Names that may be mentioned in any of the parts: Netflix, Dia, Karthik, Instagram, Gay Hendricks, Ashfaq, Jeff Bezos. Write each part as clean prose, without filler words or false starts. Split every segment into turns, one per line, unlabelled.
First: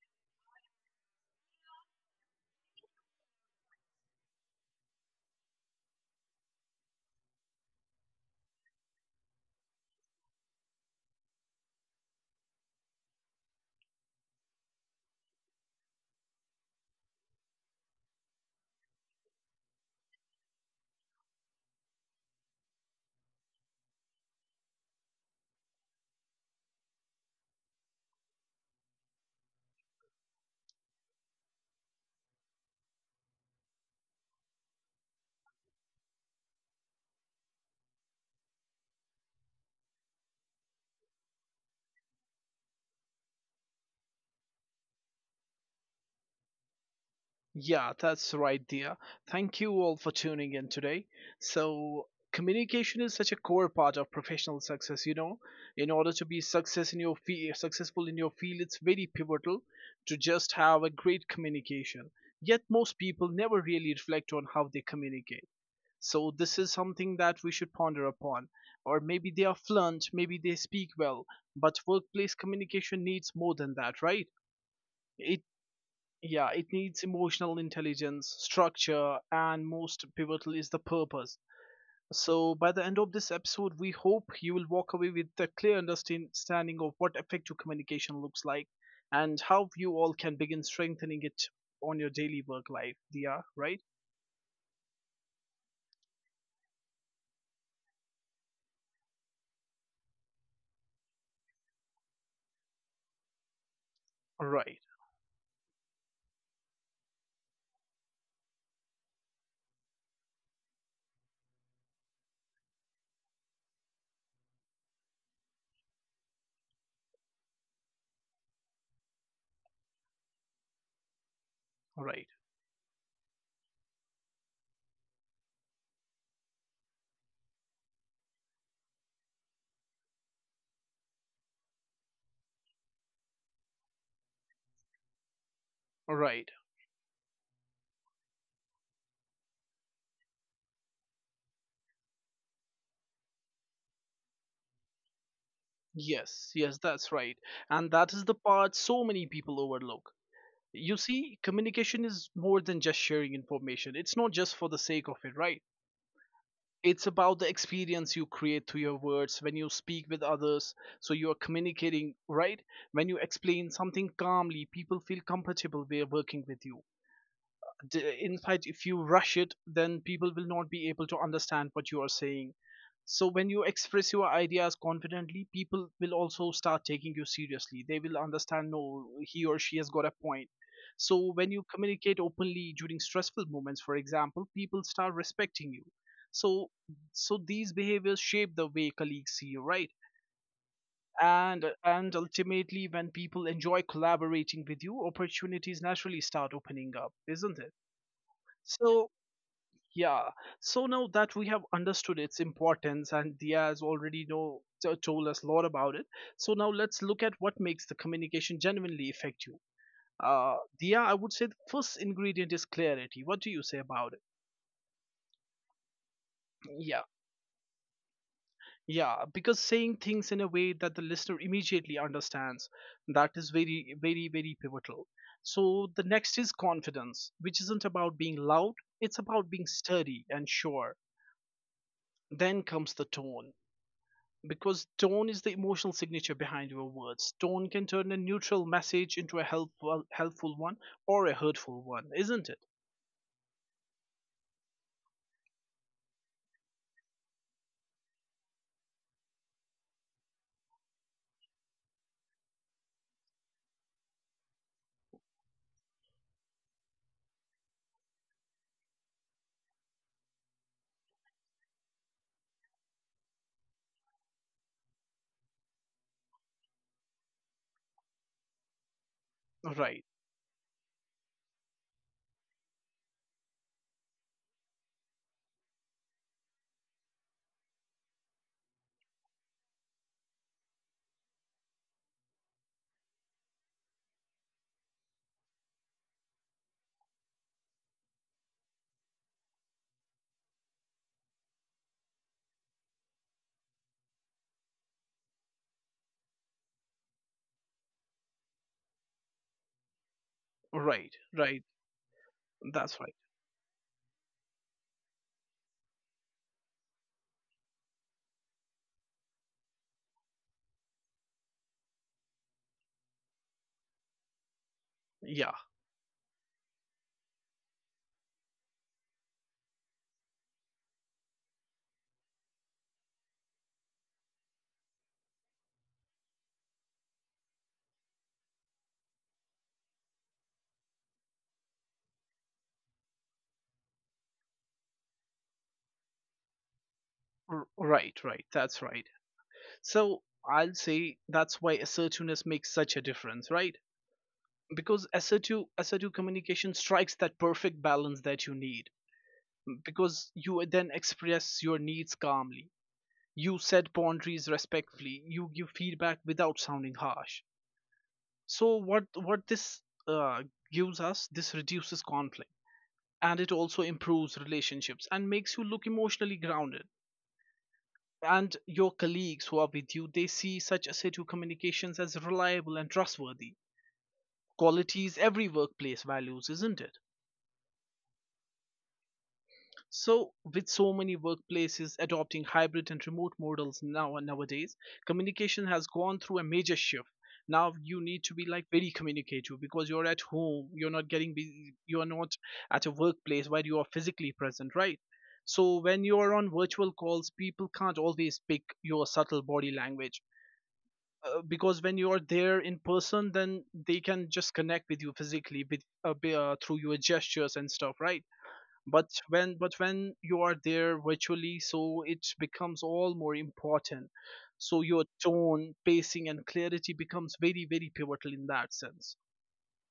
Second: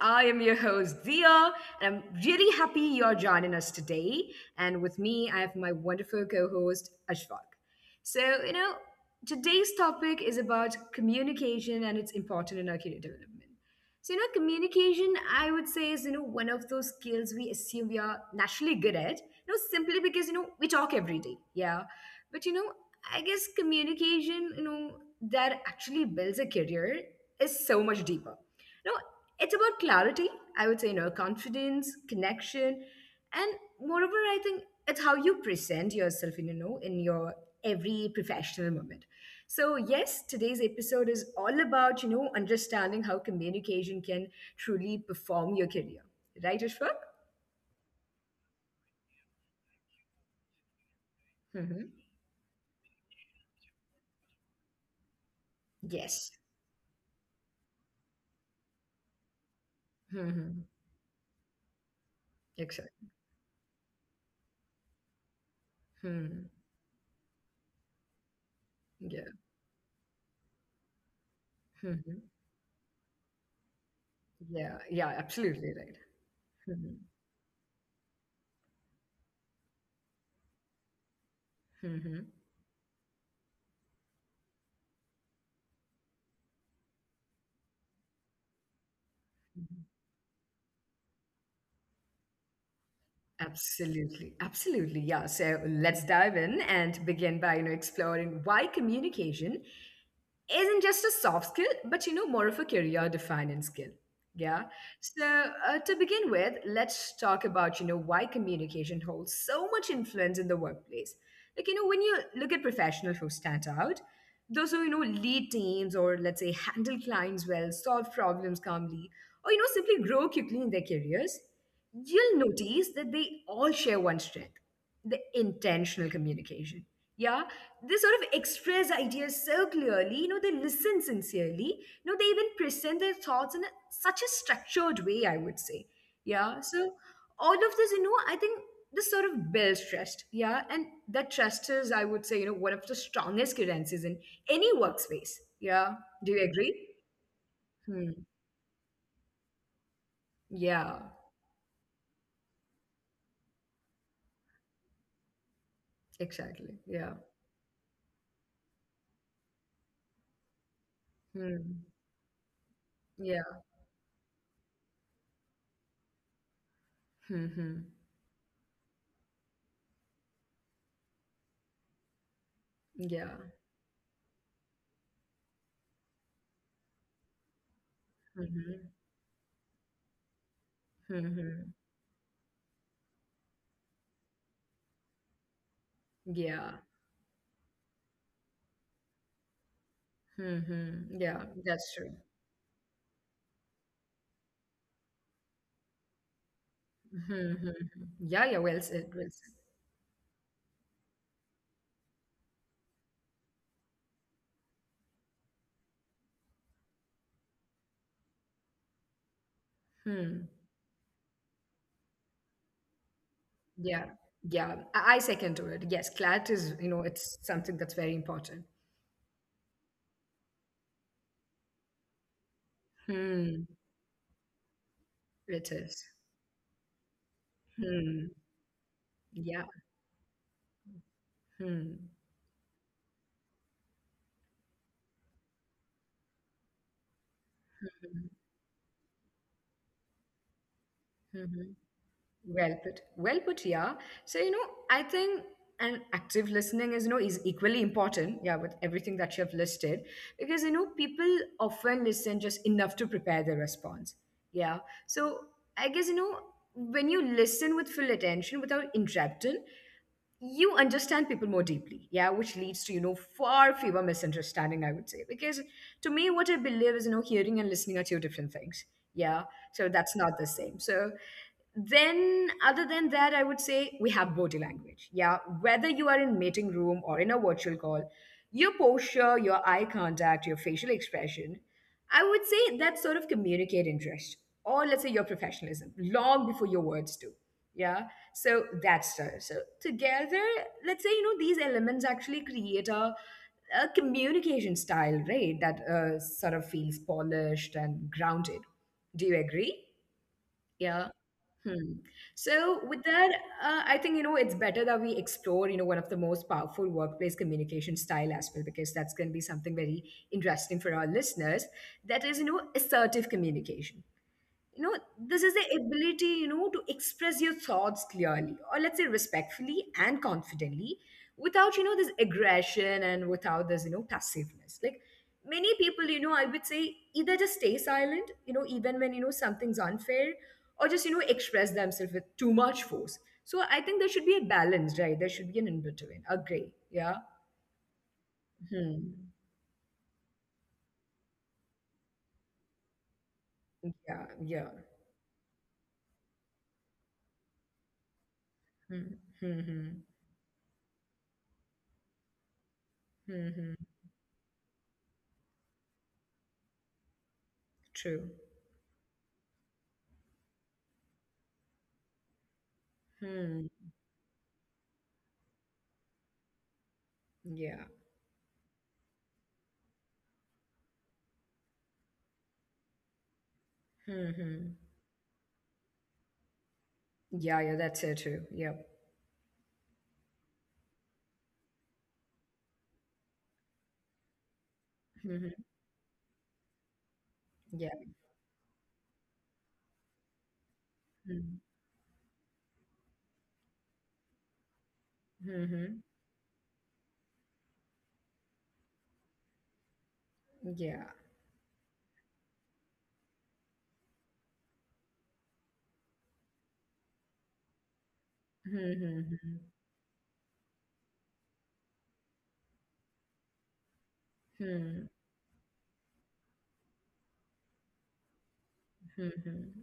I am your host, Dia, and I'm really happy you're joining us today. And with me, I have my wonderful co host, Ashfaq. So, today's topic is about communication and its importance in our career development. So, communication, I would say, is, one of those skills we assume we are naturally good at, simply because, we talk every day. Yeah. But I guess communication, that actually builds a career is so much deeper. You know, it's about clarity, I would say, confidence, connection, and moreover, I think it's how you present yourself in your every professional moment. So yes, today's episode is all about, understanding how communication can truly perform your career. Right, Ashfaq?
Yeah, that's right, dear. Thank you all for tuning in today.
Mm-hmm.
So, communication is such a core part of professional success. In order to
Yes.
be success in your successful in your field, it's very pivotal to just
Mm-hmm.
have a great communication. Yet, most
Exactly.
people never really reflect on how they communicate. So,
Hmm.
this is something that we should ponder upon. Or maybe
Yeah.
they are fluent, maybe they speak well, but
Hmm.
workplace communication needs more than that, right?
Yeah, yeah,
It
absolutely right.
Yeah, it
Mhm.
needs emotional intelligence, structure, and most pivotal is the purpose.
Mhm.
So, by the end of this episode, we hope you will walk away with a clear understanding of what effective communication looks like and how you all can begin strengthening it on your daily work life. Yeah, right?
Absolutely, absolutely. Yeah. So let's dive in and begin by, exploring why communication isn't just a soft skill, but more of a career defining skill. Yeah.
Right,
So, to begin with, let's talk about, why communication holds so much influence in the workplace. Like, when you look at professionals who stand out, those who, lead teams or let's say handle clients well, solve problems calmly, or, simply grow quickly in their careers,
right,
you'll notice that they all share one strength, the intentional communication. Yeah, they sort of express ideas so clearly, they listen sincerely, they even present their thoughts in such a structured way, I would say.
right.
Yeah, so all of this, I think this sort of builds trust. Yeah, and that trust is, I would say, one of the strongest currencies in any workspace. Yeah, do you
Yes, yes,
agree?
that's right. And
Hmm.
that is the part so many people overlook. You
Yeah,
see, communication is more than just sharing information, it's not just for the sake of it, right?
exactly.
It's
Yeah.
about the experience you create to your words when you speak with others, so you are
Hmm.
communicating, right? When you explain
Yeah.
something calmly, people feel comfortable they are working with you.
Hmm. Hmm.
In fact, if you rush it, then people will not be able to understand what you are saying. So
Yeah.
when you express your ideas confidently, people will also start taking you seriously. They will understand,
Mhm.
no, he or she has got a point. So when you
Mhm.
communicate openly during stressful moments, for example, people start respecting you. So
Yeah.
so these behaviors shape the way colleagues see you, right?
Mhm. Yeah.
And
That's
and
true.
ultimately, when people enjoy collaborating with you, opportunities naturally start opening up, isn't it?
Mhm. Yeah. Yeah. Well
So
said. Well said.
yeah. So now that we have understood its importance and Dia has already know told us a lot about it. So now let's look at what makes the communication genuinely effective.
Hmm.
Dia, I would say the first ingredient is clarity. What do you say about it?
Yeah. Yeah. I second to it. Yes. Clat is,
Yeah,
it's something that's very important.
yeah, because saying things in a way that the listener immediately understands, that is
Hmm.
very, very, very pivotal.
It
So the
is.
next is confidence, which isn't about being
Hmm.
loud, it's about being
Yeah.
sturdy and sure.
Hmm.
Then comes the tone, because tone is the emotional signature behind your words. Tone can turn a
Mhm.
neutral message into a helpful one, or a
Mhm.
hurtful one, isn't it?
Well put. Well put, yeah. So, I think an active listening is equally important, yeah, with everything that you have listed, because, people often listen just enough to prepare their response. Yeah. So I guess, when you listen with full attention without interrupting, you understand people more deeply. Yeah, which leads to far fewer misunderstanding, I would say, because to me what I believe is, hearing and listening are two different things. Yeah, so
Right,
that's not the same. So then other than that, I would say we have body language. Yeah, whether you are in meeting room or in a virtual call, your posture, your eye contact, your facial expression, I would say that sort of communicate interest, or let's say your professionalism, long before your words do. Yeah. So that's so. So together, let's say these elements actually create a communication style, right? That sort of feels polished and grounded. Do you agree? Yeah?
right, right.
Hmm. So
That's
with
right.
that, I think it's better that we explore one of the most powerful workplace communication style as well, because that's going to be something very interesting for our listeners. That is assertive communication. This
Yeah,
is the ability, to express your thoughts clearly or let's say respectfully and confidently, without this aggression and without this, passiveness. Like many people, I would say, either just stay silent, even when something's unfair, or just express themselves with too much force. So I think there should be a balance, right? There should be an in between. Agree? Yeah.
right, right. That's right.
Hmm.
So I'll say that's why assertiveness makes such a difference, right?
Yeah, yeah.
Because assertive communication strikes that perfect balance that you need.
Hmm. Hmm. Hmm.
Because you then express your needs calmly.
Hmm.
You
Hmm.
set boundaries respectfully. You give feedback without sounding harsh.
True.
So what this uh, gives us, this reduces conflict and it
Hmm.
also improves relationships and makes you look emotionally grounded,
Yeah.
and your colleagues who are with you, they see such assertive communications as reliable and trustworthy
Hmm. Hmm.
qualities every workplace values, isn't it?
Yeah, yeah, that's so true. Yep.
So, with so many workplaces adopting hybrid and remote models now nowadays, communication
Hmm.
has gone through a major shift. Now
Yeah.
you need to be like very communicative because you're at home, you're not getting
Mm-hmm.
busy, you're not at a workplace where you are physically present, right? So when you are on virtual calls, people can't always pick your subtle body language.
Yeah.
Because when you are there in person, then they can just connect with you physically with, through your gestures and stuff, right?
Mm-hmm.
But when you are there virtually, so it becomes all more important. So your
Hmm.
tone, pacing and clarity becomes very, very pivotal in that sense.
Hmm.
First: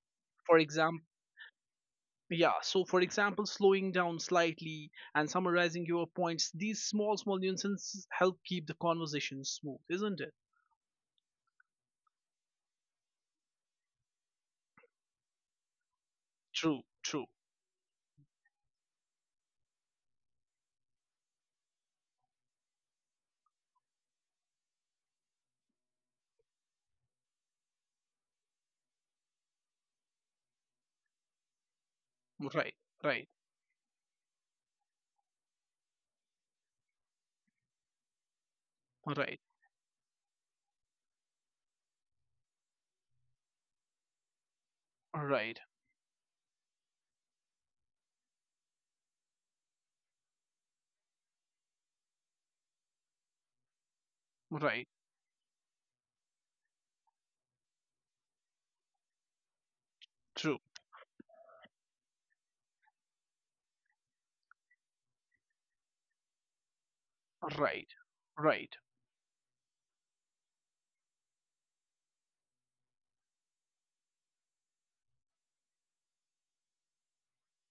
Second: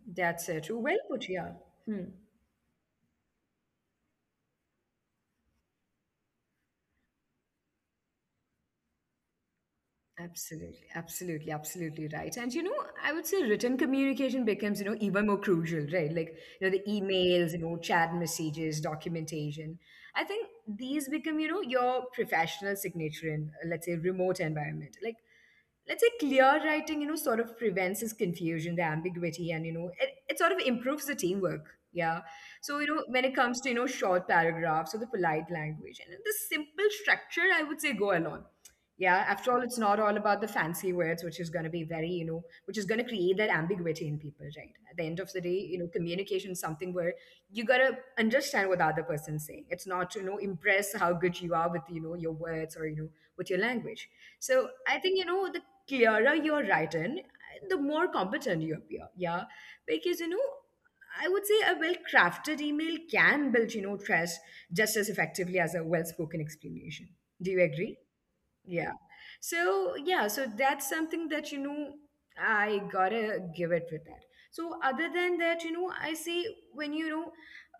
That's
For
so true. Well
example,
put. Yeah. Hmm.
yeah, so for example, slowing down slightly and summarizing your points, these small nuances help keep the conversation smooth, isn't it?
Absolutely, absolutely, absolutely right. And I would say written communication becomes, even more crucial, right? Like, the
True, true.
emails, chat messages, documentation. I think these become, your professional signature in, let's say, remote environment. Like, let's say clear writing, sort of prevents this confusion, the ambiguity, and, it sort of improves the teamwork. Yeah. So,
Right,
you know, when it
right,
comes to, short paragraphs or the polite language and the simple structure, I would say go along. Yeah,
right.
after all, it's not all about the fancy words, which is going to be very, which is going to create that ambiguity in people, right? At the end of the day,
Right,
communication is something where you got to understand what the other person's saying. It's not to, impress how good you are with, your words or, with your language. So
right.
I think, the clearer you're written, the more competent you appear. Yeah. Because,
True.
I would say a well crafted email can build, trust just as effectively as a well spoken explanation. Do you agree?
Right, right.
Yeah. So, yeah, so that's something that, I gotta give it with that. So, other than that, I see when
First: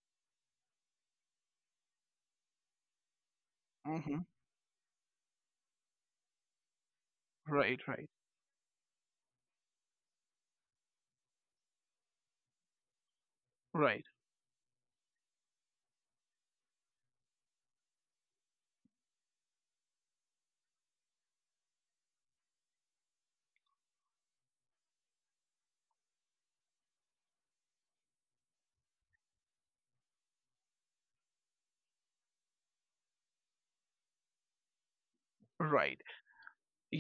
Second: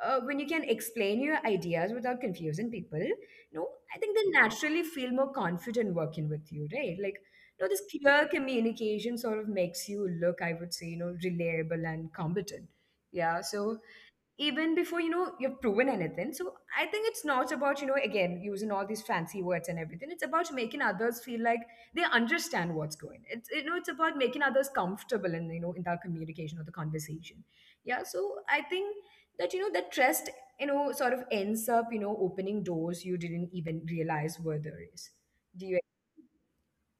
when you can explain your ideas without confusing people, I think
Hmm.
they naturally feel more confident working with you, right? Like,
Right,
this
right,
clear communication sort of makes you look, I would say, reliable and competent. Yeah. So,
right,
even before you've proven anything. So I think it's not about again using all these fancy words and everything. It's about making others feel like they understand what's going. It's you know it's about making others comfortable in in that communication or the conversation. Yeah, so I think that that trust sort of ends up opening doors you didn't even realize were there. Is. Do you.
right.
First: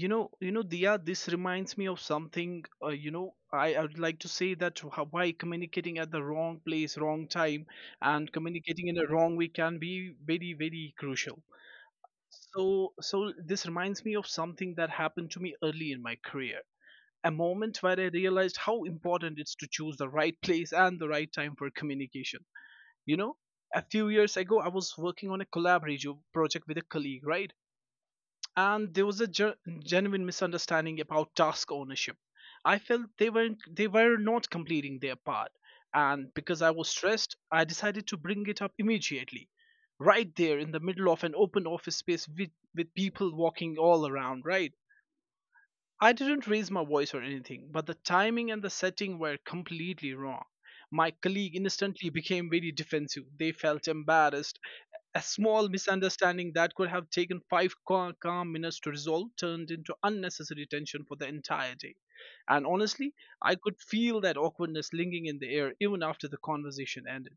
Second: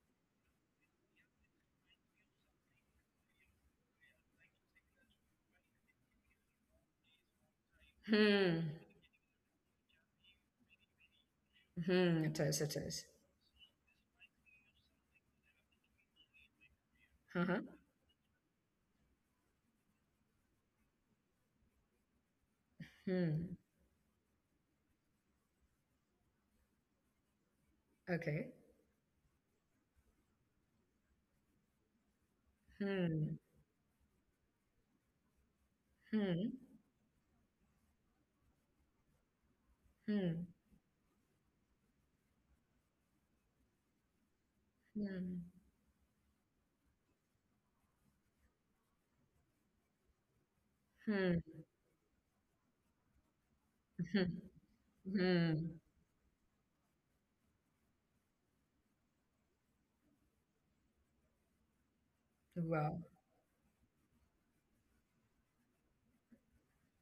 You know, Dia, this reminds me of something. You know, I would like to say that how, why communicating at the wrong place, wrong time, and
Hmm.
communicating in a wrong way can be very, very crucial.
Hmm. It is, it is.
So this reminds me of something that happened to me early in my career, a
Uh-huh.
moment where I realized how important it's to choose the right place and the right time for communication. You know,
Hmm.
a few years ago, I was working on a collaborative project with a colleague, right?
Okay.
And there was a genuine misunderstanding about task ownership. I felt
Hmm.
they were not completing their part, and because
Hmm.
I was stressed, I decided to bring it up immediately, right there
Hmm.
in the middle of an open office space with people walking all around. Right,
Hmm.
I didn't raise my voice or anything, but the timing and the setting were completely wrong. My colleague
Hmm.
instantly became very defensive. They felt embarrassed. A small
Hmm.
misunderstanding that could have taken five calm minutes to resolve turned into unnecessary tension for the entire day. And honestly,
Wow.
I could feel that awkwardness lingering in the air even after the conversation ended.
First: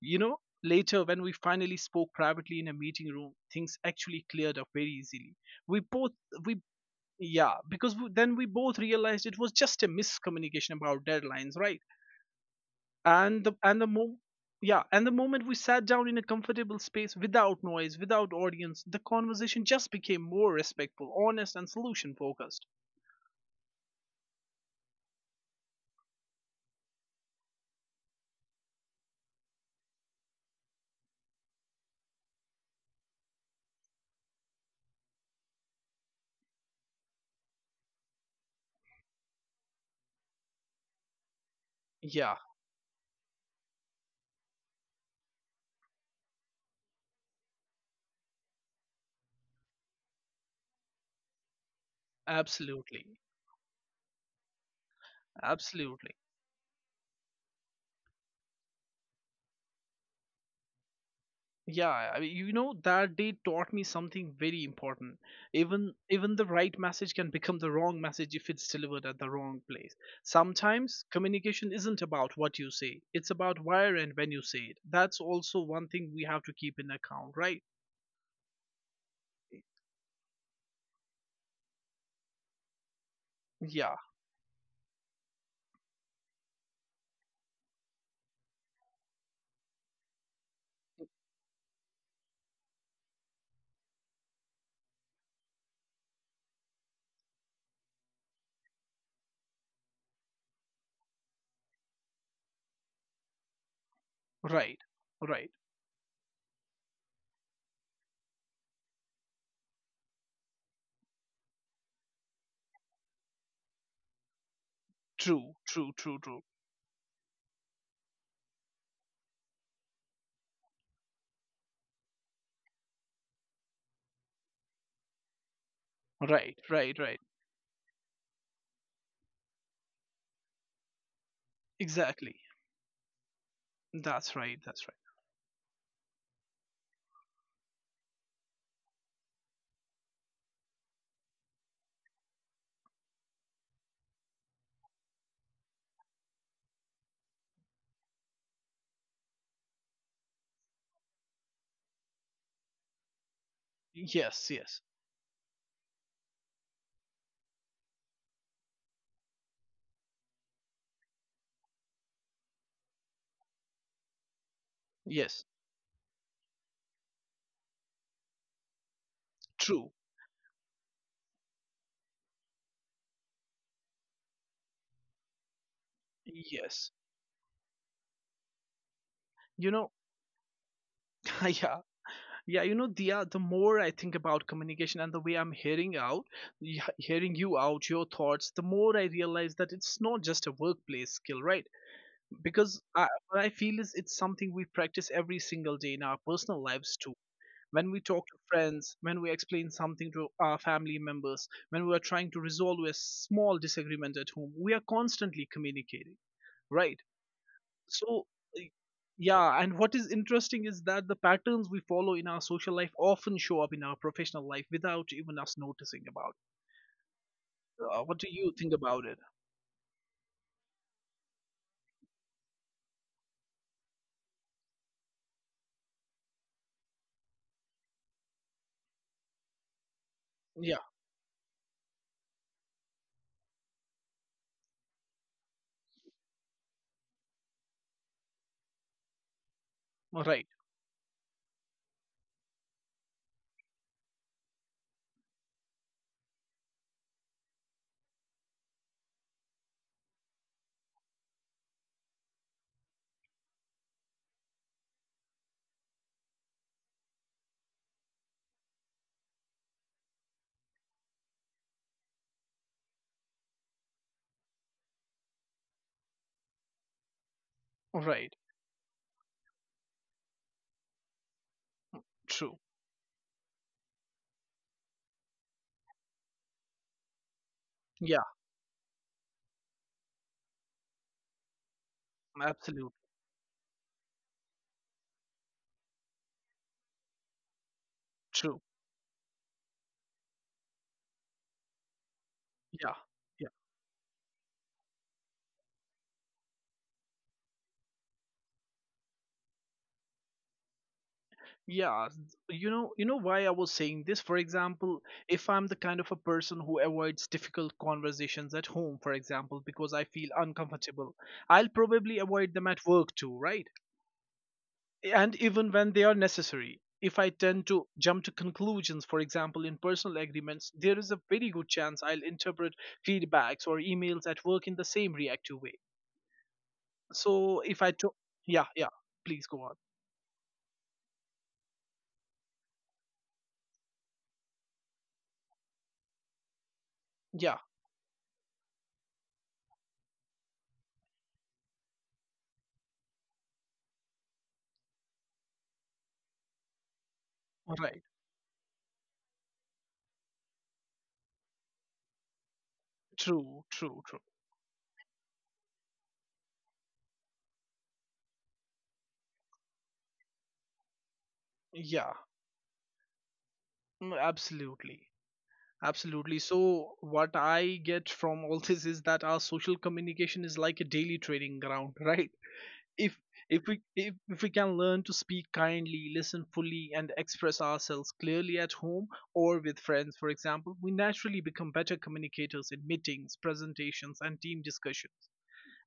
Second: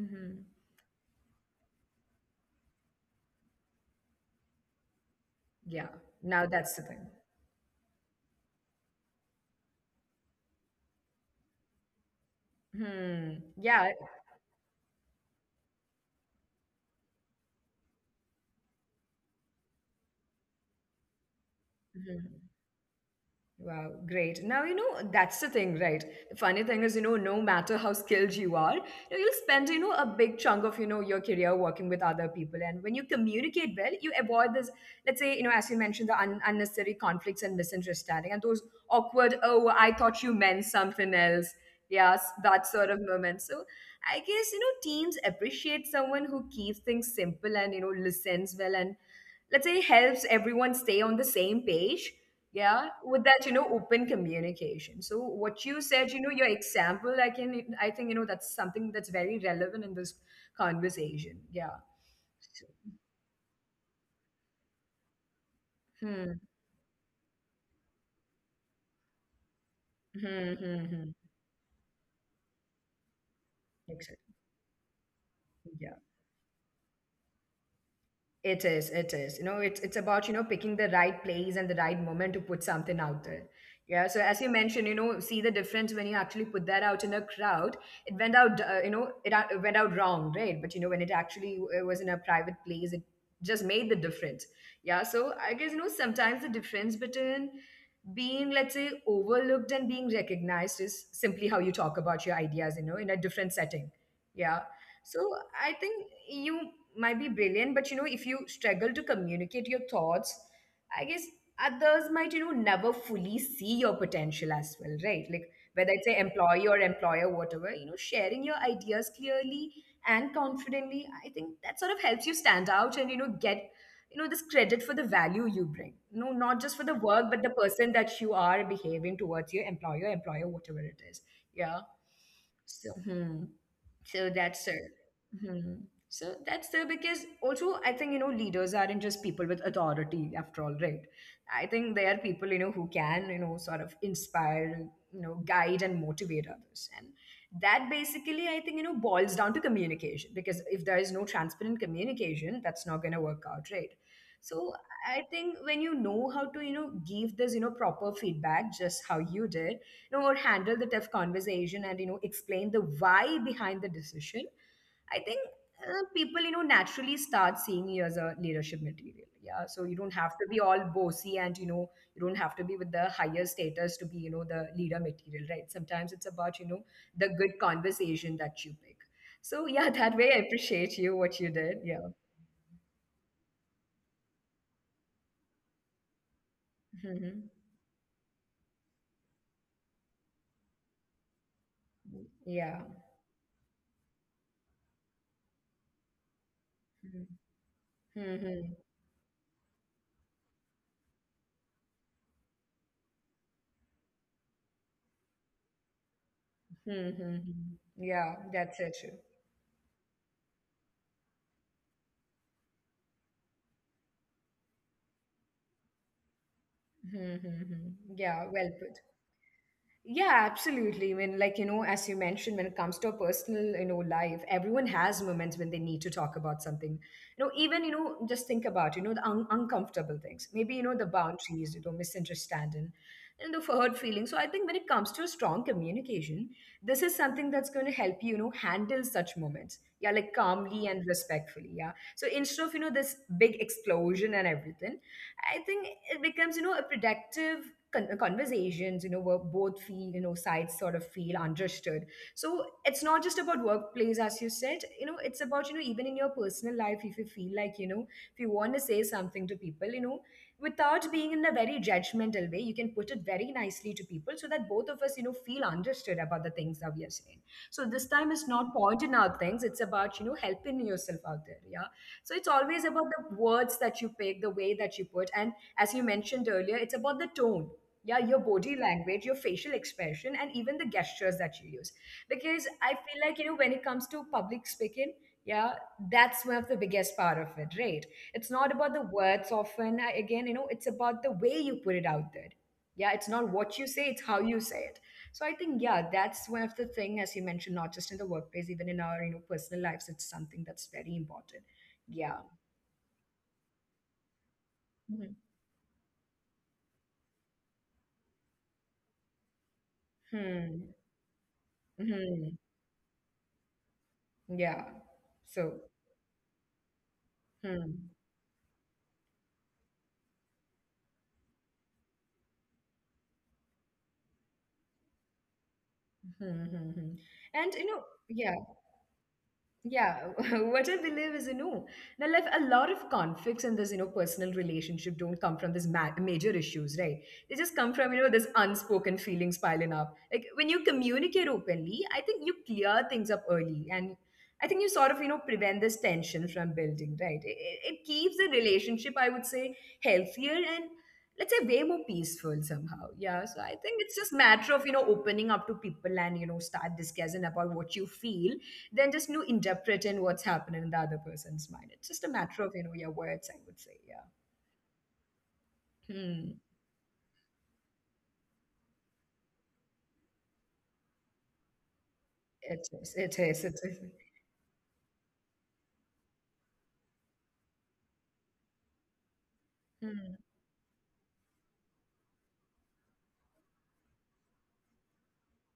You know, later when we finally spoke privately in a meeting room, things actually cleared up very easily. We
Yeah.
both,
Now
we,
that's the thing.
yeah, because then we both realized it was just a miscommunication about deadlines, right? and
Hmm.
the and the
Yeah.
mo- yeah, and the moment we sat down in a comfortable space, without noise, without audience, the conversation just became more respectful, honest and solution
Mhm.
focused.
Wow, great. Now, that's the thing, right? The funny thing is, no matter how skilled you are, you'll spend, a big chunk of, your career working with other people. And when you communicate well, you avoid this, let's say, as you mentioned, the unnecessary conflicts and misunderstanding and those awkward, oh, I thought you meant something else.
Yeah,
Yes, that sort of moment. So I guess, teams appreciate someone who keeps things simple and, listens well and let's say helps everyone stay on the same page. Yeah, with that
absolutely,
open communication. So what you said, your
absolutely.
example, I can, I think, that's something that's very relevant in this conversation. Yeah.
Yeah, I
So,
mean, you know, that day taught me something very important.
hmm,
Even the right message can become the wrong message if it's delivered at the wrong place.
hmm, hmm, hmm.
Sometimes communication isn't about what you say, it's about where
Exactly.
and when you say it. That's also
Yeah.
one thing we have to keep in account, right?
It is, it is. It's about, picking the right place and the right moment to put something out there. Yeah. So
Yeah.
as you mentioned, see the difference when you actually put that out in a crowd. It went out, it went out wrong, right? But when it actually was in a private place, it just made the difference. Yeah. So I guess sometimes the difference between being, let's say, overlooked and being recognized is simply how you talk about your ideas. In a different setting. Yeah.
Right,
So I
right.
think you might be brilliant, but if you struggle to communicate your thoughts, I guess others might, never fully see your potential as well, right? Like
True,
whether it's an
true, true,
employee
true.
or employer, whatever, sharing your ideas clearly and confidently, I think that sort of helps you stand out and, get, this credit for the value you bring. Not just for
Right,
the work,
right,
but the
right.
person that you are behaving towards your employer, whatever it is. Yeah.
Exactly.
So, hmm. So that's
That's
it.
right, that's right.
Hmm. So that's the because also I think leaders aren't just people with authority after all, right? I think they are people who can sort of inspire, guide and motivate others, and that basically I think boils down to communication, because if there is no transparent communication, that's not going to work out, right? So
Yes, yes,
I think when how to, give this, proper feedback, just how you did, or handle the tough conversation and, explain the why behind the decision, I think
yes.
people, naturally start seeing you as a leadership material. Yeah. So you don't
True.
have to be all bossy and, you don't have to be with the higher status to be, the leader material, right? Sometimes it's about
Yes.
the good conversation that you pick. So yeah,
You
that
know,
way I appreciate you, what you did. Yeah.
yeah, yeah, you know, Dia, the more I think about communication and the way I'm hearing out,
Mhm.
hearing you out, your thoughts, the more I realize that it's not just a workplace skill, right?
Yeah.
Because what I feel is it's something we practice every single day in our personal lives too, when
Hmm.
we talk to
hmm
friends, when we explain something to our family members, when we are trying to resolve a small disagreement at home, we are constantly communicating,
Hmm.
right?
hmm Yeah,
So,
that's so
y-
true.
yeah, and what is interesting is that the patterns we follow in our social life often show up in our professional life without even us noticing about.
Hmm. hmm hmm.
It.
Yeah,
What do
well
you
put.
think about it?
Yeah, absolutely. I mean, as you mentioned, when it comes to a personal, life, everyone has moments when they need to talk about something. Even, just think about, the uncomfortable things. Maybe, the
Yeah,
boundaries, misunderstanding and the hurt feelings. So I think when it comes to strong communication, this is something that's going to help you, handle such moments. Yeah, like
right,
calmly and respectfully. Yeah. So instead of, this big explosion and everything, I think it becomes, a productive conversations where both feel sides sort of feel understood, so it's not just about workplace, as you said, it's about, even in your personal life, if you feel like, if you want to say something to people, without being in a very judgmental way, you can put it very nicely to people so that both of us, feel understood about the things that we are saying. So this time is
right,
not pointing out things, it's about, helping yourself out there. Yeah. So it's always
true.
about the words that you pick, the way that you put, and as you mentioned earlier, it's about the tone. Yeah, your
Yeah,
body language, your facial expression, and even the gestures that you use. Because I feel
absolutely
like, when it comes to public speaking, yeah, that's one of the biggest part of it, right? It's not about
true.
the words often. Again, it's about the way you put it out there. Yeah,
Yeah.
it's not what you say, it's how you say it. So I think, yeah, that's one of the thing, as you mentioned, not just in the workplace, even in our, personal lives, it's something that's very important. Yeah.
Yeah, you know, why I was saying this. For
hmm
example, if I'm the kind of a person who avoids difficult conversations at home, for example, because I feel
hmm,
uncomfortable, I'll probably
hmm.
avoid them at work too, right?
yeah
And
so
even when they are necessary. If I tend
hmm
to jump to conclusions, for example, in personal agreements, there is a very good chance I'll interpret feedbacks or emails at work in the same reactive way.
Hmm, hmm, hmm. And
So if I to
yeah,
Yeah, yeah, please go on.
yeah, what I believe is, now, like, a lot of conflicts in this, personal relationship, don't come from this major issues, right? They just
Yeah,
come from, this unspoken feelings piling up. Like, when you communicate openly, I think you clear things up early, and I think you sort of, prevent this tension from building, right? It
right.
keeps the relationship, I would say, healthier and, let's say, way more peaceful somehow. Yeah, so
True,
I think
true,
it's
true.
just matter of, opening up to people and, start discussing about what you feel, than just, interpreting what's happening in the other person's mind.
Yeah.
It's just a matter of, your words, I would say.
Mm,
Yeah.
absolutely. Absolutely.
Hmm.
So, what I get from all this is that our social communication is like a daily training ground, right?
It
If
is. It is. It is.
if we can learn to speak kindly, listen fully, and express ourselves clearly at home or with friends, for
Hmm.
example, we naturally become better communicators in meetings, presentations, and team discussions.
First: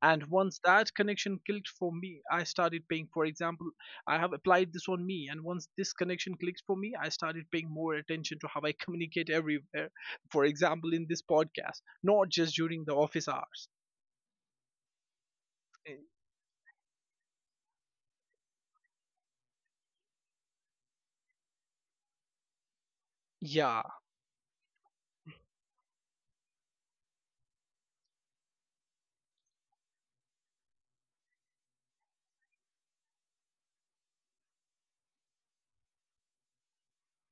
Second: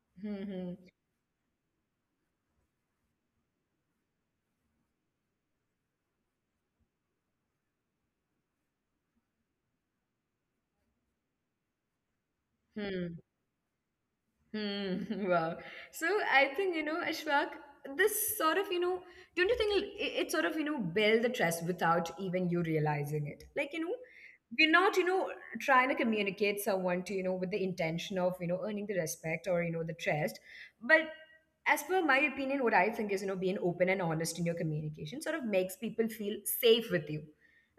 And
Hmm.
once
Hmm.
that connection clicked for me, I started paying, for example, I have applied this on me, and once this connection clicks for me, I started paying more attention to how I communicate everywhere, for example in this podcast, not just during the
Hmm.
office hours.
Hmm, wow.
Eh,
So I think, Ashfaq, this sort of, don't you think it, it sort of, build the trust without even you realizing it? Like,
yeah.
we're not, trying to communicate someone to, with the intention of, earning the respect or, the trust. But, as per my opinion, what I think is, being open and honest in your communication sort of makes people feel safe with you.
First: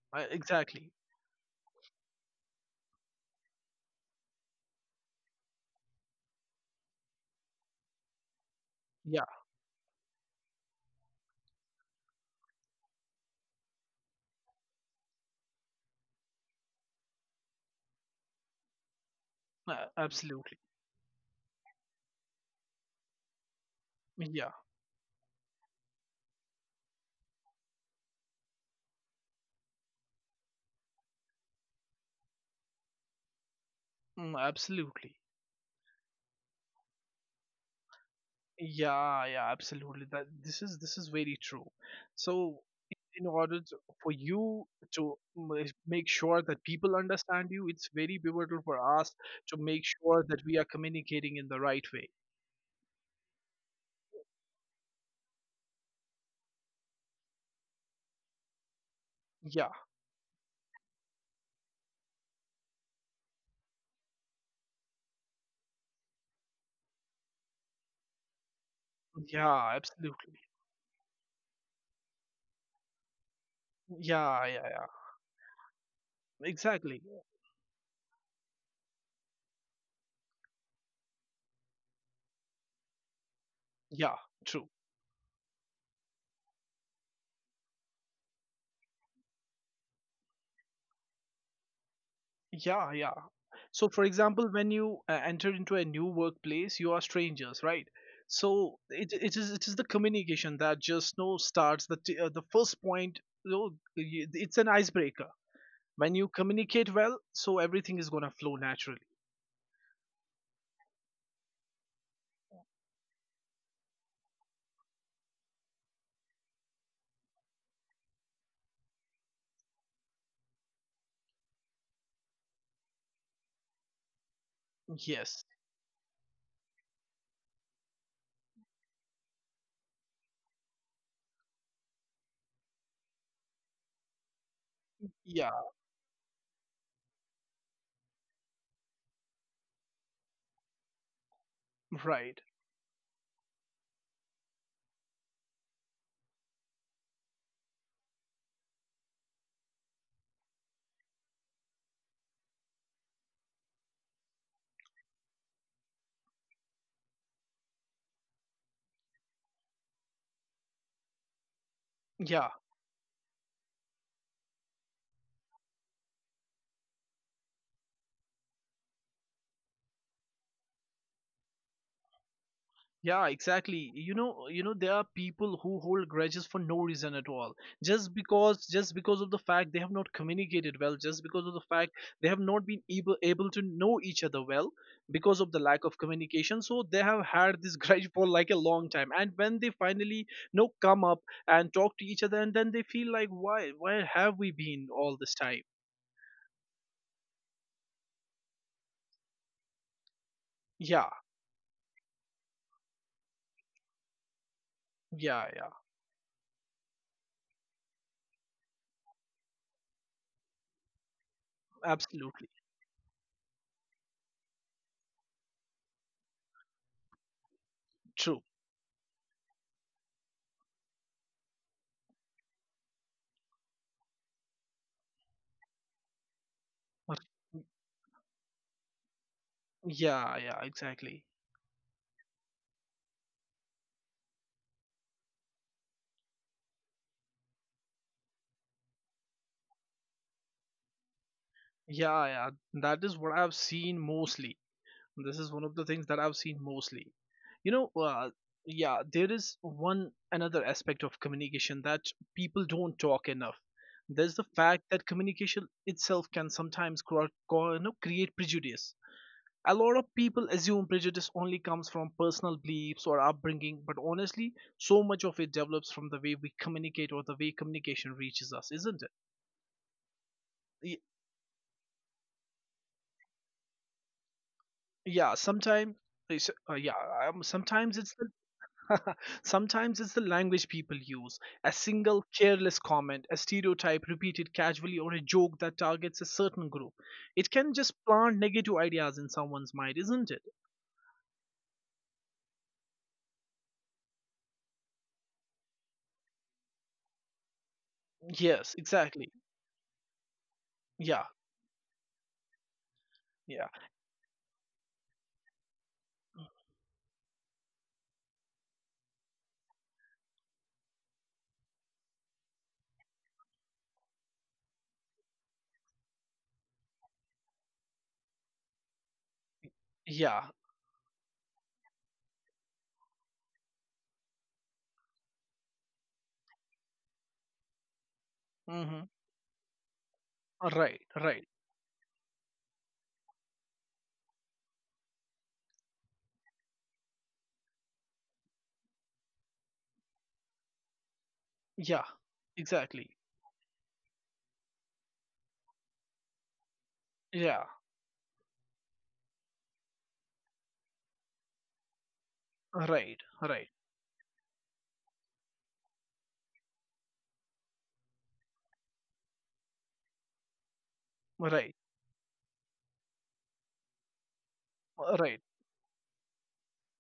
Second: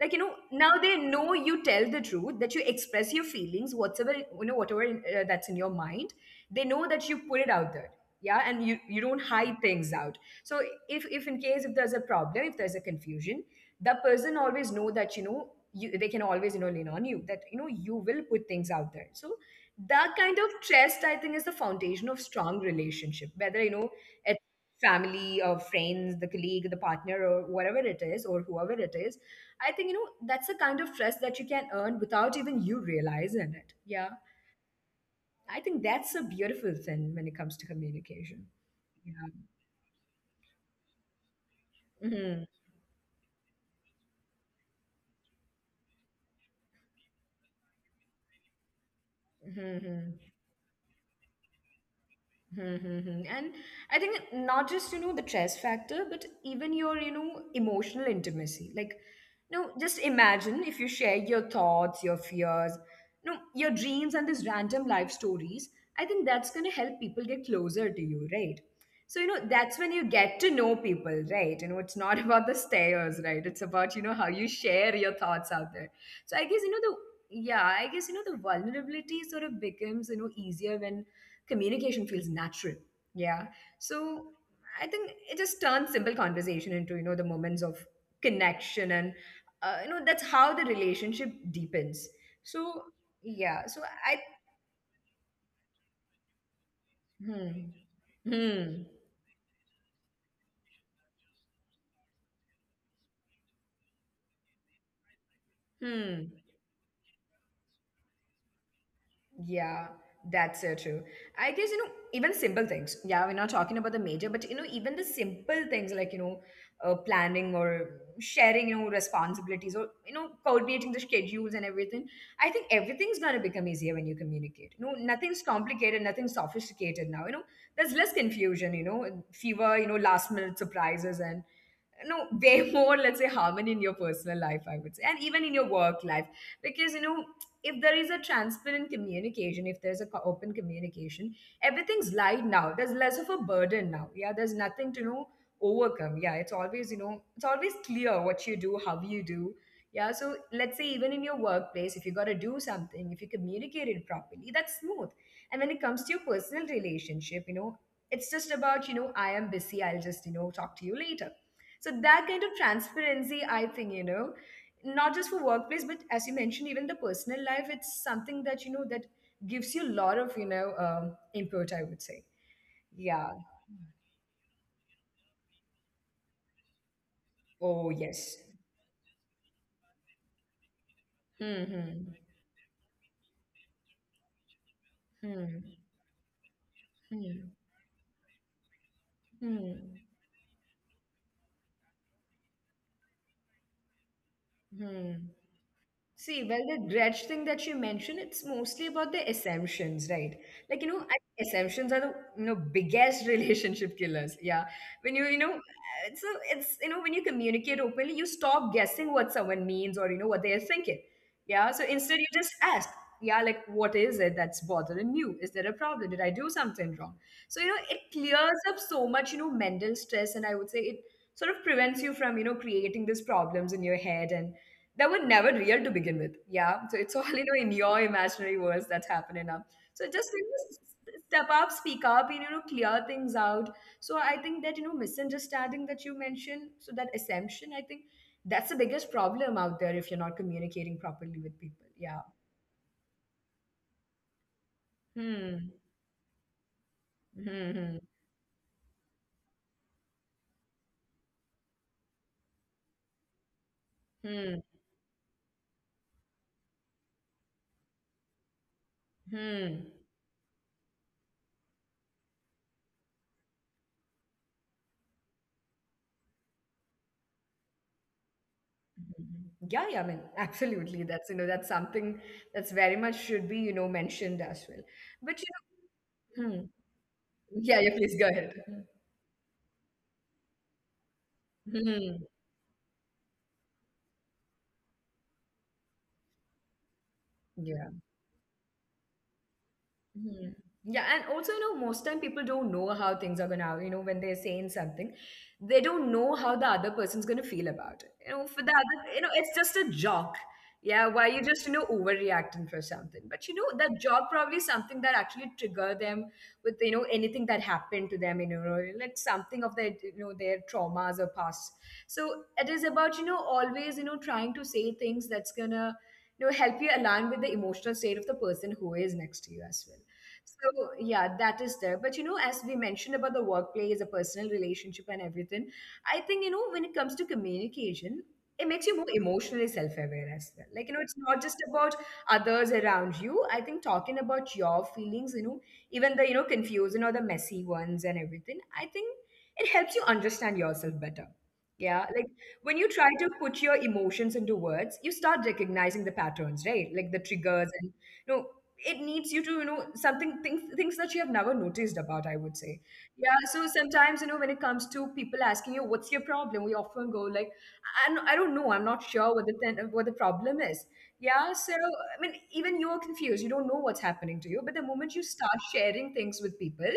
Like, now
Exactly.
they know you tell the truth, that you express your feelings, whatever, whatever that's in your mind, they know that you put it out there. Yeah, and you don't
Yeah.
hide things out. So if in case, if there's a problem, if there's a confusion, the person always know that, you, they can always, lean on you, that, you will put things out there. So that kind of
Absolutely.
trust, I think, is the foundation of strong relationship, whether, it
Yeah.
family or friends, the colleague, the partner, or whatever it is, or whoever it is. I think, that's the kind of trust that you can earn without even you realizing it. Yeah.
Mm, absolutely.
I think that's a beautiful thing when it comes to communication.
Yeah,
Yeah.
yeah, absolutely. That This is very true. So in order to, for you to ma- make sure that people understand you, it's very pivotal for us to
hmm
make sure
hmm
that we are communicating in the right way.
Mm-hmm. And I think not just, the stress factor, but even your, emotional intimacy. Like,
Yeah,
just imagine if you share your thoughts, your fears, your dreams and these random life stories. I think that's going to help people get closer to you, right? So,
yeah,
that's when you
absolutely.
get to know people, right? You know it's not about the stairs, right? It's about, how
Yeah,
you
yeah, yeah,
share your thoughts out there. So I guess,
exactly.
yeah, I guess, the vulnerability sort of becomes, easier when communication feels natural. Yeah.
Yeah,
So
true.
I think it just turns simple conversation into, the moments of connection, and that's how the relationship deepens. so
Yeah, yeah.
yeah so
So for
i
example, when you enter into a new workplace, you are strangers,
hmm
right?
hmm
It is, it is the communication that just, you know, starts the first point. You know, it's an icebreaker. When you
hmm
communicate well, so everything is going to flow naturally.
Yeah, that's so true. I guess, even simple things. Yeah, we're not talking about the major, but, even the simple things like, planning or sharing, responsibilities, or, coordinating the schedules and everything. I think everything's going to become easier when you communicate. You know, nothing's
Yes.
complicated, nothing's sophisticated now. You know, there's less confusion, fewer, last minute surprises, and no way more, let's say, harmony in your personal life, I would say, and even
Yeah,
in your work life. Because, if there is a transparent communication, if there's a open communication,
right.
everything's light now, there's less of a burden now. Yeah, there's nothing to know overcome. Yeah, it's always, it's always clear what you do, how you do. Yeah, so let's say even in your workplace, if you got to do something, if you communicate it properly, that's smooth. And when it comes to your personal relationship, it's just about, I am busy, I'll just, talk to you later. So that kind
Yeah,
of transparency, I think, not just for workplace, but as you mentioned, even the personal life, it's something that, that gives you a lot of, input, I would say.
yeah,
Yeah.
exactly. You know, there are people who hold grudges for no reason at all,
Oh,
just
yes.
because, of the fact they have not communicated well, just because of
Hmm.
the fact
Hmm.
they have not been able to know each other well, because of the
Hmm.
lack of communication. So they have
Hmm.
had this grudge for like a long time, and when they
Hmm.
finally, you know, Come up and talk to each other, and then they feel like, why, where have we been all
Hmm.
this time?
See, well, the dredge thing that you mentioned, it's mostly about the assumptions, right? Like,
Yeah.
assumptions are the, biggest relationship killers. Yeah. When you,
Yeah, yeah,
so it's, when you communicate openly, you stop guessing what someone means or, what they're thinking. Yeah. So instead, you
absolutely
just ask, yeah, like, what is it that's bothering you? Is there a problem? Did I do something wrong? So, it
true.
clears up so much, mental stress. And I would say it sort of prevents you from, creating these problems in your head, and that were never real to begin with. Yeah. So
Uh,
it's all, in your imaginary worlds that's happening now. So just,
Yeah, exactly.
step up, speak up, and, clear things out. So I think that, misunderstanding that you mentioned, so that assumption, I think that's the biggest problem out there if you're not communicating properly with people. Yeah.
Yeah, yeah, that is what I've seen mostly. This is one of
Hmm.
the things that I've seen mostly. You know,
Hmm.
uh, yeah, there is one another aspect of communication that people don't talk enough. There's the
Hmm.
fact that communication itself can sometimes create prejudice.
Hmm.
A
hmm.
lot of people assume prejudice only comes from personal beliefs or upbringing, but honestly, so much of it develops from the way we communicate or the way communication reaches us, isn't it?
Yeah, yeah, I mean,
Y-
absolutely. That's, that's something that's very much should be, mentioned as well.
yeah,
But, you
sometimes.
know, hmm.
Uh, yeah, um,
yeah,
sometimes
yeah,
it's
please
the,
go ahead.
sometimes it's the language people use. A single
Hmm.
careless comment, a stereotype repeated casually, or a joke that targets a certain group. It can just
Yeah.
plant negative ideas in someone's mind, isn't it?
Mhm. Yeah, and also, most time people don't know how things are gonna, when they're saying something, they don't know how the other person's gonna feel about it. You know, for
Yes,
the other,
exactly.
it's just a joke. Yeah,
Yeah,
why you just, overreacting for something. But,
yeah,
that joke probably is something that actually trigger them with, anything that happened to them, like something of their, their traumas or past. So it is about, always, trying to say things that's gonna, help you align with the emotional state of the person who is next to you as well.
yeah.
So yeah, that is there. But you know, as we mentioned about the workplace, a personal relationship and everything, I think, you know, when it comes to communication, it makes you
Mm-hmm.
more emotionally self-aware as well. Like, you
Right,
know, it's not
right.
just about others around you. I think talking about your feelings, you know, even the, you know, confusing or the messy ones and everything, I think it helps you understand yourself better.
Yeah,
Yeah, like when you try
exactly.
to put your emotions into words, you start recognizing the patterns, right? Like the
Yeah,
triggers and you know it needs you to you know something things that you have never noticed about, I would say.
right,
Yeah,
right,
so sometimes you know when it comes to people asking you what's your problem, we often go like I don't know, I'm not sure what the what the problem is. Yeah,
right,
so I mean even you're confused, you don't know what's happening to you, but the moment you
right,
start sharing things with people,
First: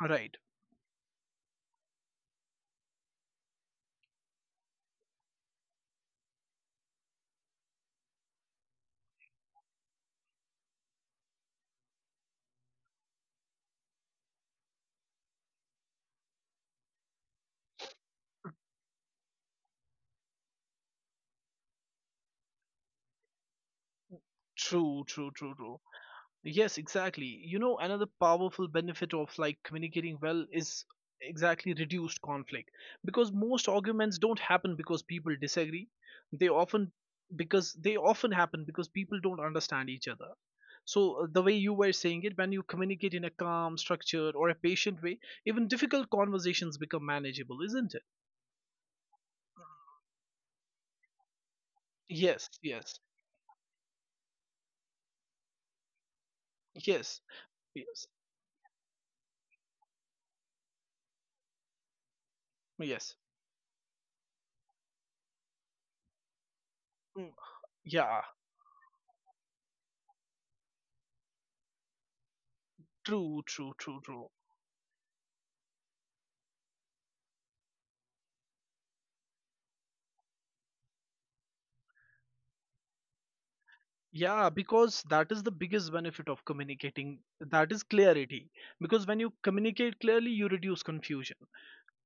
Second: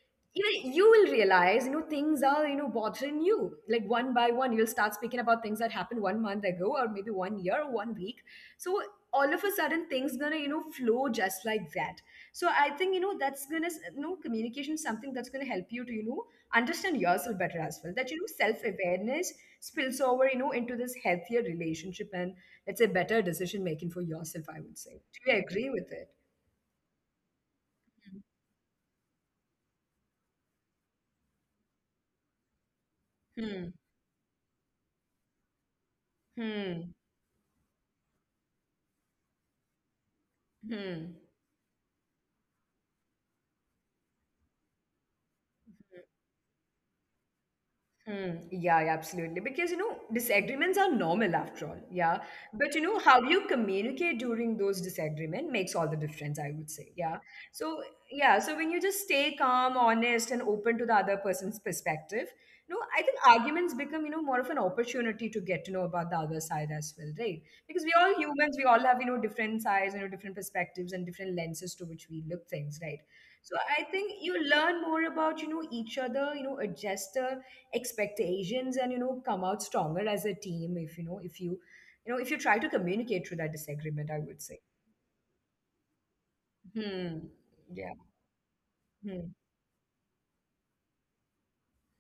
right.
you will realize you know things are you know bothering you, like one by one you'll start speaking about things that happened one month ago or maybe one year or one week. So all of a sudden things gonna you know flow just like that. So I think you know that's gonna you know communication is something that's gonna help you to you know understand yourself better as well, that you know self-awareness spills over you know into this healthier relationship and let's say better decision making for yourself, I would
True,
say.
true,
Do you
true,
agree
true.
with it?
Yes, exactly. You know, another powerful benefit of like communicating well is exactly reduced conflict, because most
Hmm.
arguments don't happen because people disagree. They often
Hmm.
because they often happen because people don't understand each other.
Hmm.
So, the way you were saying it, when you communicate in a calm, structured, or a patient way, even difficult conversations become manageable, isn't it?
Hmm. Yeah, yeah, absolutely. Because, you know, disagreements are normal after all. Yeah.
Yes,
But, you
yes.
know, how you communicate during those disagreement makes all the difference, I would say.
Yes,
Yeah. So,
yes,
yeah. So when you just stay calm, honest, and open to the other person's perspective, you know, I
yes.
think arguments become, you know, more of an opportunity to get to know about the other side as well,
Mm.
right? Because we all
Yeah,
humans, we all have, you know, different sides, you know, different perspectives and different lenses to which we look things, right?
true,
So
true,
I
true,
think
true.
you learn more about, you know, each other, you know, adjust the expectations and you know come out stronger as a team if you know if you you know if you try to communicate through that disagreement, I would
Yeah,
say.
because that is the biggest benefit of communicating.
Hmm.
That is
Yeah.
clarity. Because when you
Hmm.
communicate clearly, you reduce confusion.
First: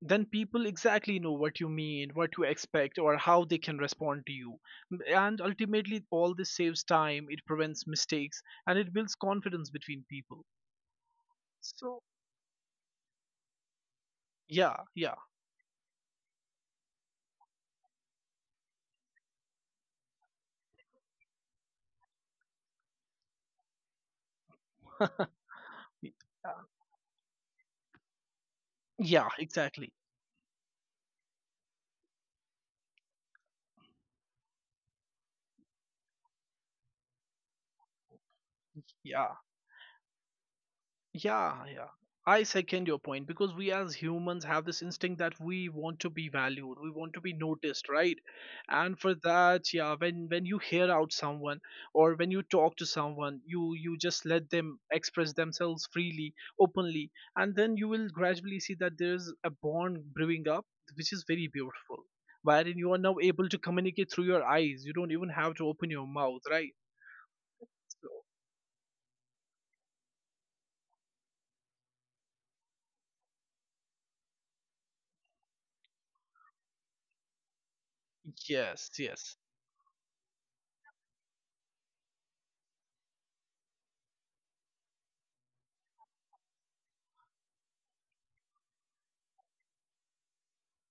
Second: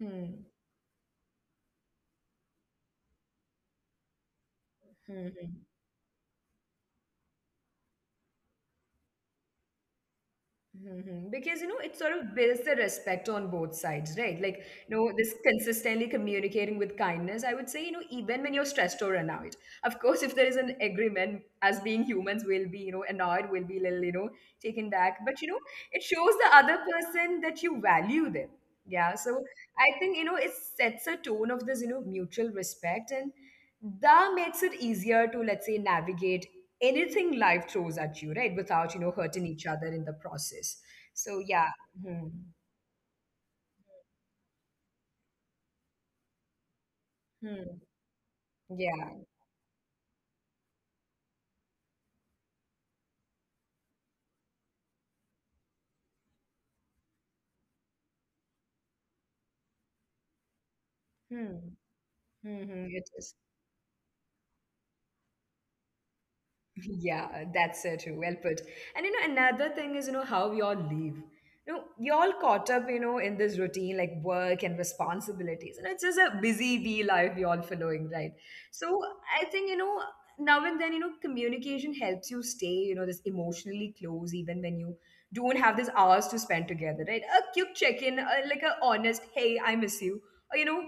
Then people exactly know what you mean, what you expect, or how they can respond to you.
Hmm.
And
Hmm.
ultimately, all this saves time, it prevents mistakes, and it builds confidence between people.
Mhm. Because you know it
So,
sort of builds the respect on both sides, right? Like
yeah,
you
yeah.
know this consistently communicating with kindness. I would say you know even when you're stressed or annoyed. Of course, if there is an agreement, as being humans, we'll be you know annoyed, we'll be little you know taken back. But you know it shows the other person that you value them. Yeah.
Yeah,
So
exactly.
I think you know it sets a tone of this you know mutual respect and that makes it easier to let's say navigate anything life throws at you, right? Without, you know,
Yeah.
hurting each other in the process. So
Yeah,
yeah.
yeah.
Hmm.
I second your point because we as humans have this instinct that we want to be valued, we want to be
Hmm.
noticed, right? And for
Yeah.
that, yeah, when you hear out someone or when you talk to someone, you just let them express themselves freely, openly, and then you will gradually see that there's a bond brewing up, which is very
Hmm.
beautiful. Wherein
Mm-hmm.
you are now able to communicate through your eyes. You don't even have to open your mouth, right?
Yeah, that's so true.
So,
Well put. And you know, another thing is, you know, how we all live. You know, we all caught up, you know, in this routine like work and responsibilities. And it's just a busy bee life we all following, right?
yes,
So
yes.
I think, you know, now and then, you know, communication helps you stay, you know, this emotionally close even when you don't have these hours to spend together, right? A quick check-in, like a honest, hey, I miss you. Or, you know,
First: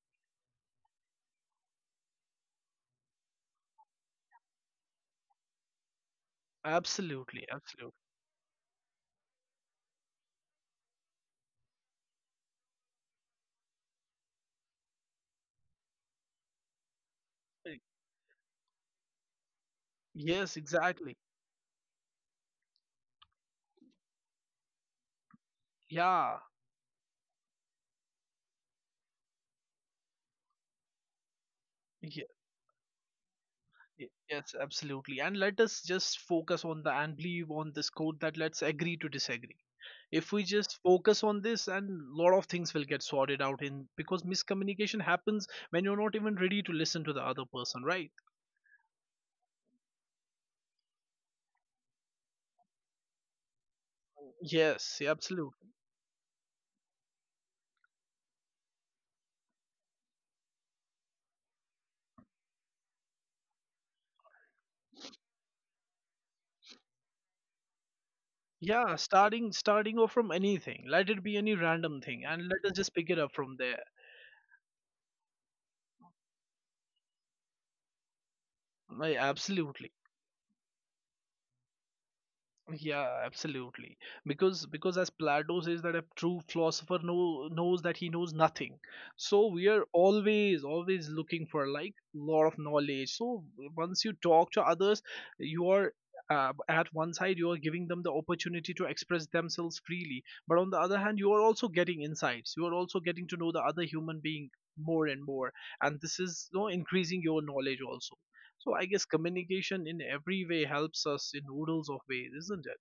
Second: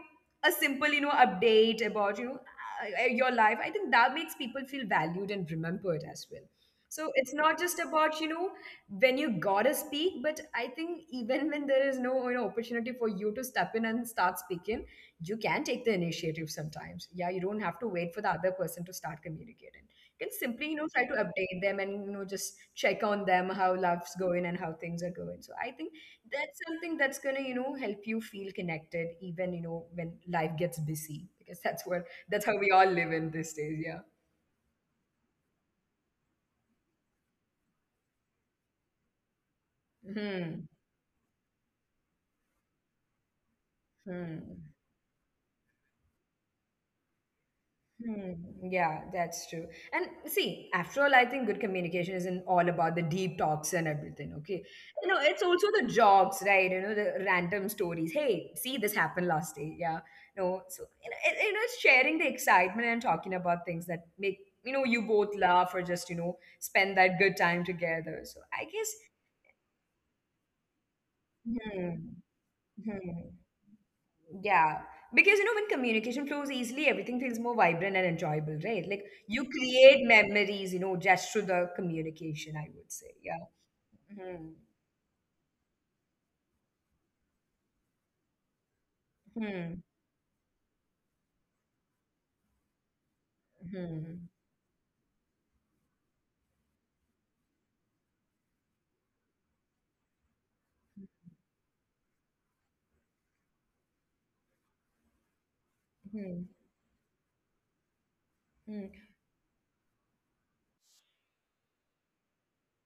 a simple, you know, update about, you know, your life, I think that makes people feel valued and remembered as well. So it's
Absolutely,
not just
absolutely.
about you know when you gotta speak, but I think even when there is no you know opportunity for you to step in and start speaking, you can take the initiative sometimes. Yeah, you don't have to wait for the other person to start communicating, you can
Yes,
simply you know try to
exactly.
update them and you know just check on them how life's going and how things are going. So I think
Yeah.
that's something that's going to you know help you feel connected even you know when life gets busy, because that's what
Ye-
that's how we all live in these days, yeah.
Yes, absolutely. And let us just focus on the and believe on this quote that let's agree to disagree. If we
Hmm.
just focus on this, and lot of things will get sorted out in because
Hmm.
miscommunication happens when you're not even ready to listen to the other person, right?
Hmm. Yeah, that's true. And see, after all, I think good communication isn't all about the deep talks and everything, okay?
Yes, yeah,
You know, it's
absolutely.
also the jokes, right? You know, the random stories. Hey, see, this happened last day. Yeah. No, so, you know, it, you know, it's sharing the excitement and talking about things that make, you know, you both laugh or just, you know, spend that good time together. So I guess,
Yeah, starting off from anything. Let it be any random
hmm,
thing, and let us just pick it
hmm.
up from there.
Yeah, because you know, when communication flows easily, everything feels more vibrant and enjoyable, right? Like
Right,
you
absolutely.
create memories, you know, just through the communication, I would say.
Yeah,
Yeah.
absolutely.
Hmm.
Because as Plato says that a true philosopher know, knows that he knows nothing. So we
Hmm.
are always looking for like lot of knowledge. So once you
Hmm.
talk to others, you are at one side you are giving them the opportunity to express themselves freely, but on the other hand you are also getting insights. You are also getting to know the other human being more and more, and this
Hmm.
is, you know, increasing your knowledge also. So
Hmm.
I guess communication in every way helps us in oodles of ways, isn't it?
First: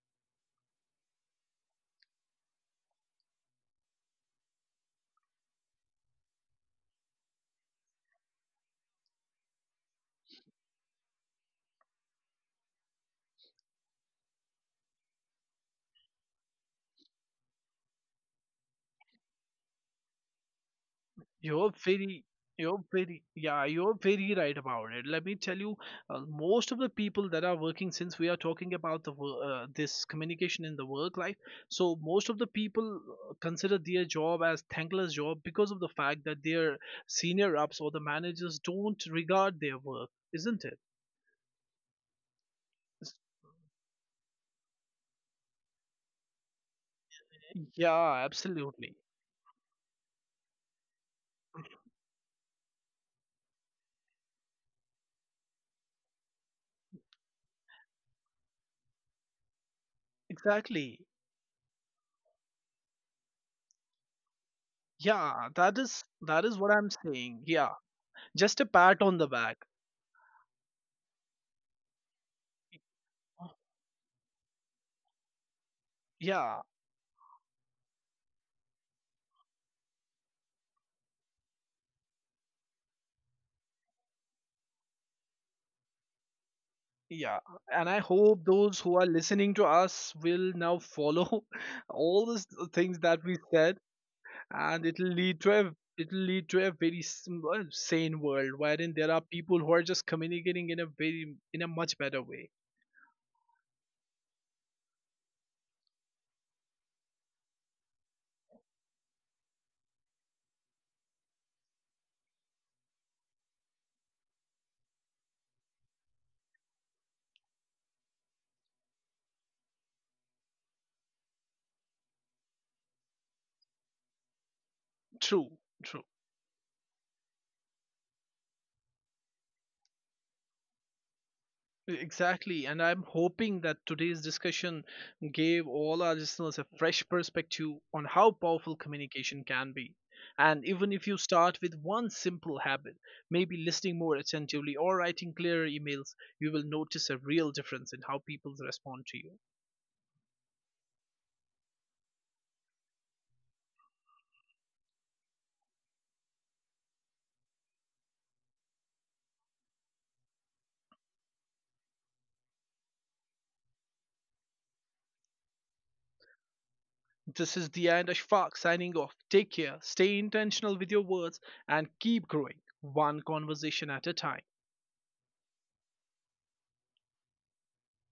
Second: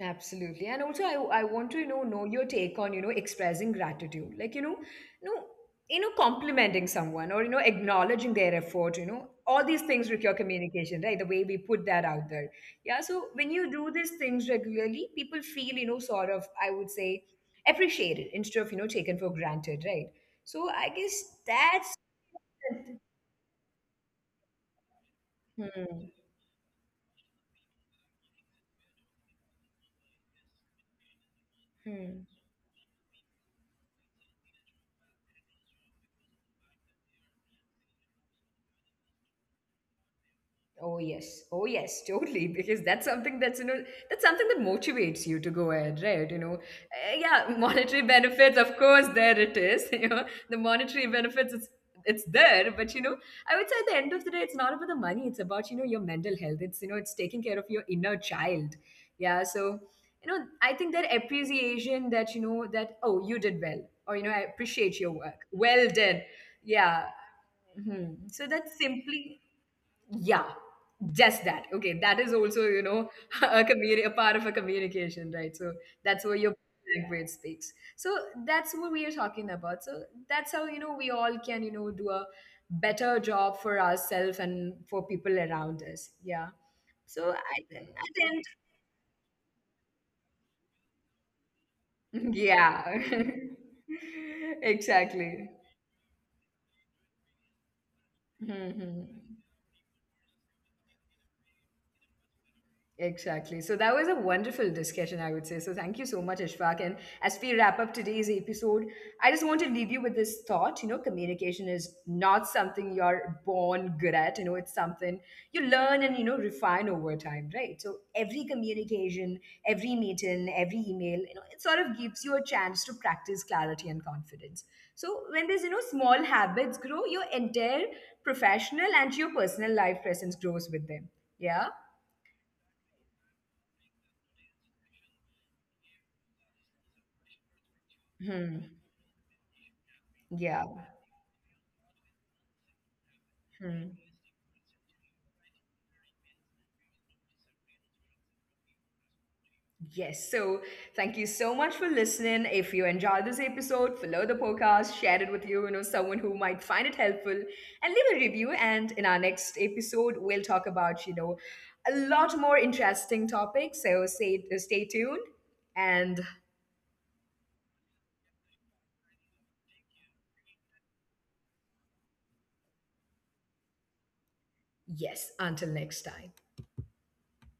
Absolutely. And also I want to, you know your take on, you know, expressing gratitude. Like, you know, you know, you know, complimenting someone or, you know, acknowledging their effort, you know, all these things require communication, right? The way we put that out there. Yeah. So when you do these things regularly, people feel, you know, sort of, I would say, appreciated instead of, you know, taken for granted, right? So
You're
I
very,
guess that's
you're very right about it. Let me tell you, most of the
hmm,
people that are working, since we are talking about the this communication in the work life, so most of the people
hmm.
consider their job as thankless job because of the fact that their senior ups or the managers don't regard their work, isn't it?
Oh yes. Oh yes,
It's-
totally. Because that's something that's you know that's something that motivates you to go ahead, right? You know,
Yeah,
yeah, monetary
absolutely,
benefits, of course, there it is. You know, the monetary benefits, it's there, but you know, I would say at the end of the day, it's not about the money. It's about you know your mental health. It's you know it's taking care of your inner child. Yeah. So you
exactly.
know, I think that appreciation that you know that oh you did well, or you know I
Yeah,
appreciate your work.
that
Well
is what
done.
I'm saying.
Yeah.
Yeah, just a
Mhm.
pat
So
on the
that's
back.
simply yeah, just that. Okay, that is also, you
Oh,
know, a, a part of a communication, right? So
Yeah,
that's where your language speaks. So that's what we are talking about. So that's how, you know, we all can, you know, do a better job for ourselves and for people around us. Yeah.
Yeah,
So
and
I,
I hope
I
those who
think,
are listening to us will now follow all the things that
yeah,
we said, and
exactly.
it'll lead to a very well, sane world wherein there are
Mhm.
people who are just communicating in a very in a much better way.
Exactly. So that was a wonderful discussion, I would say. So thank you so much, Ishfaq. And as we wrap up today's episode, I just want to leave you with this thought. You know, communication is not something you're born good at. You know, it's something you learn and, you know, refine over time, right? So every communication, every meeting, every email, you know, it sort of gives you a chance to practice clarity and confidence.
True,
So when
true.
there's, you know, small habits grow, your entire professional and your personal life presence grows with them. Yeah.
Exactly, and I'm hoping that today's discussion gave all our listeners a fresh perspective on how powerful
Hmm.
communication can be. And even if
Yeah.
you start with one simple habit, maybe listening more
Hmm.
attentively or writing clearer emails, you will notice a real difference in how people respond to you.
Yes. So thank you so much for listening. If you enjoyed this episode, follow the podcast, share it with you, you know, someone who might find it helpful, and leave a review. And in our next episode, we'll talk about, you know, a lot more interesting topics. So stay tuned. And
This is the end. Ashfaq signing off. Take care, stay intentional with your words, and keep growing one conversation at a time.
yes, until next time.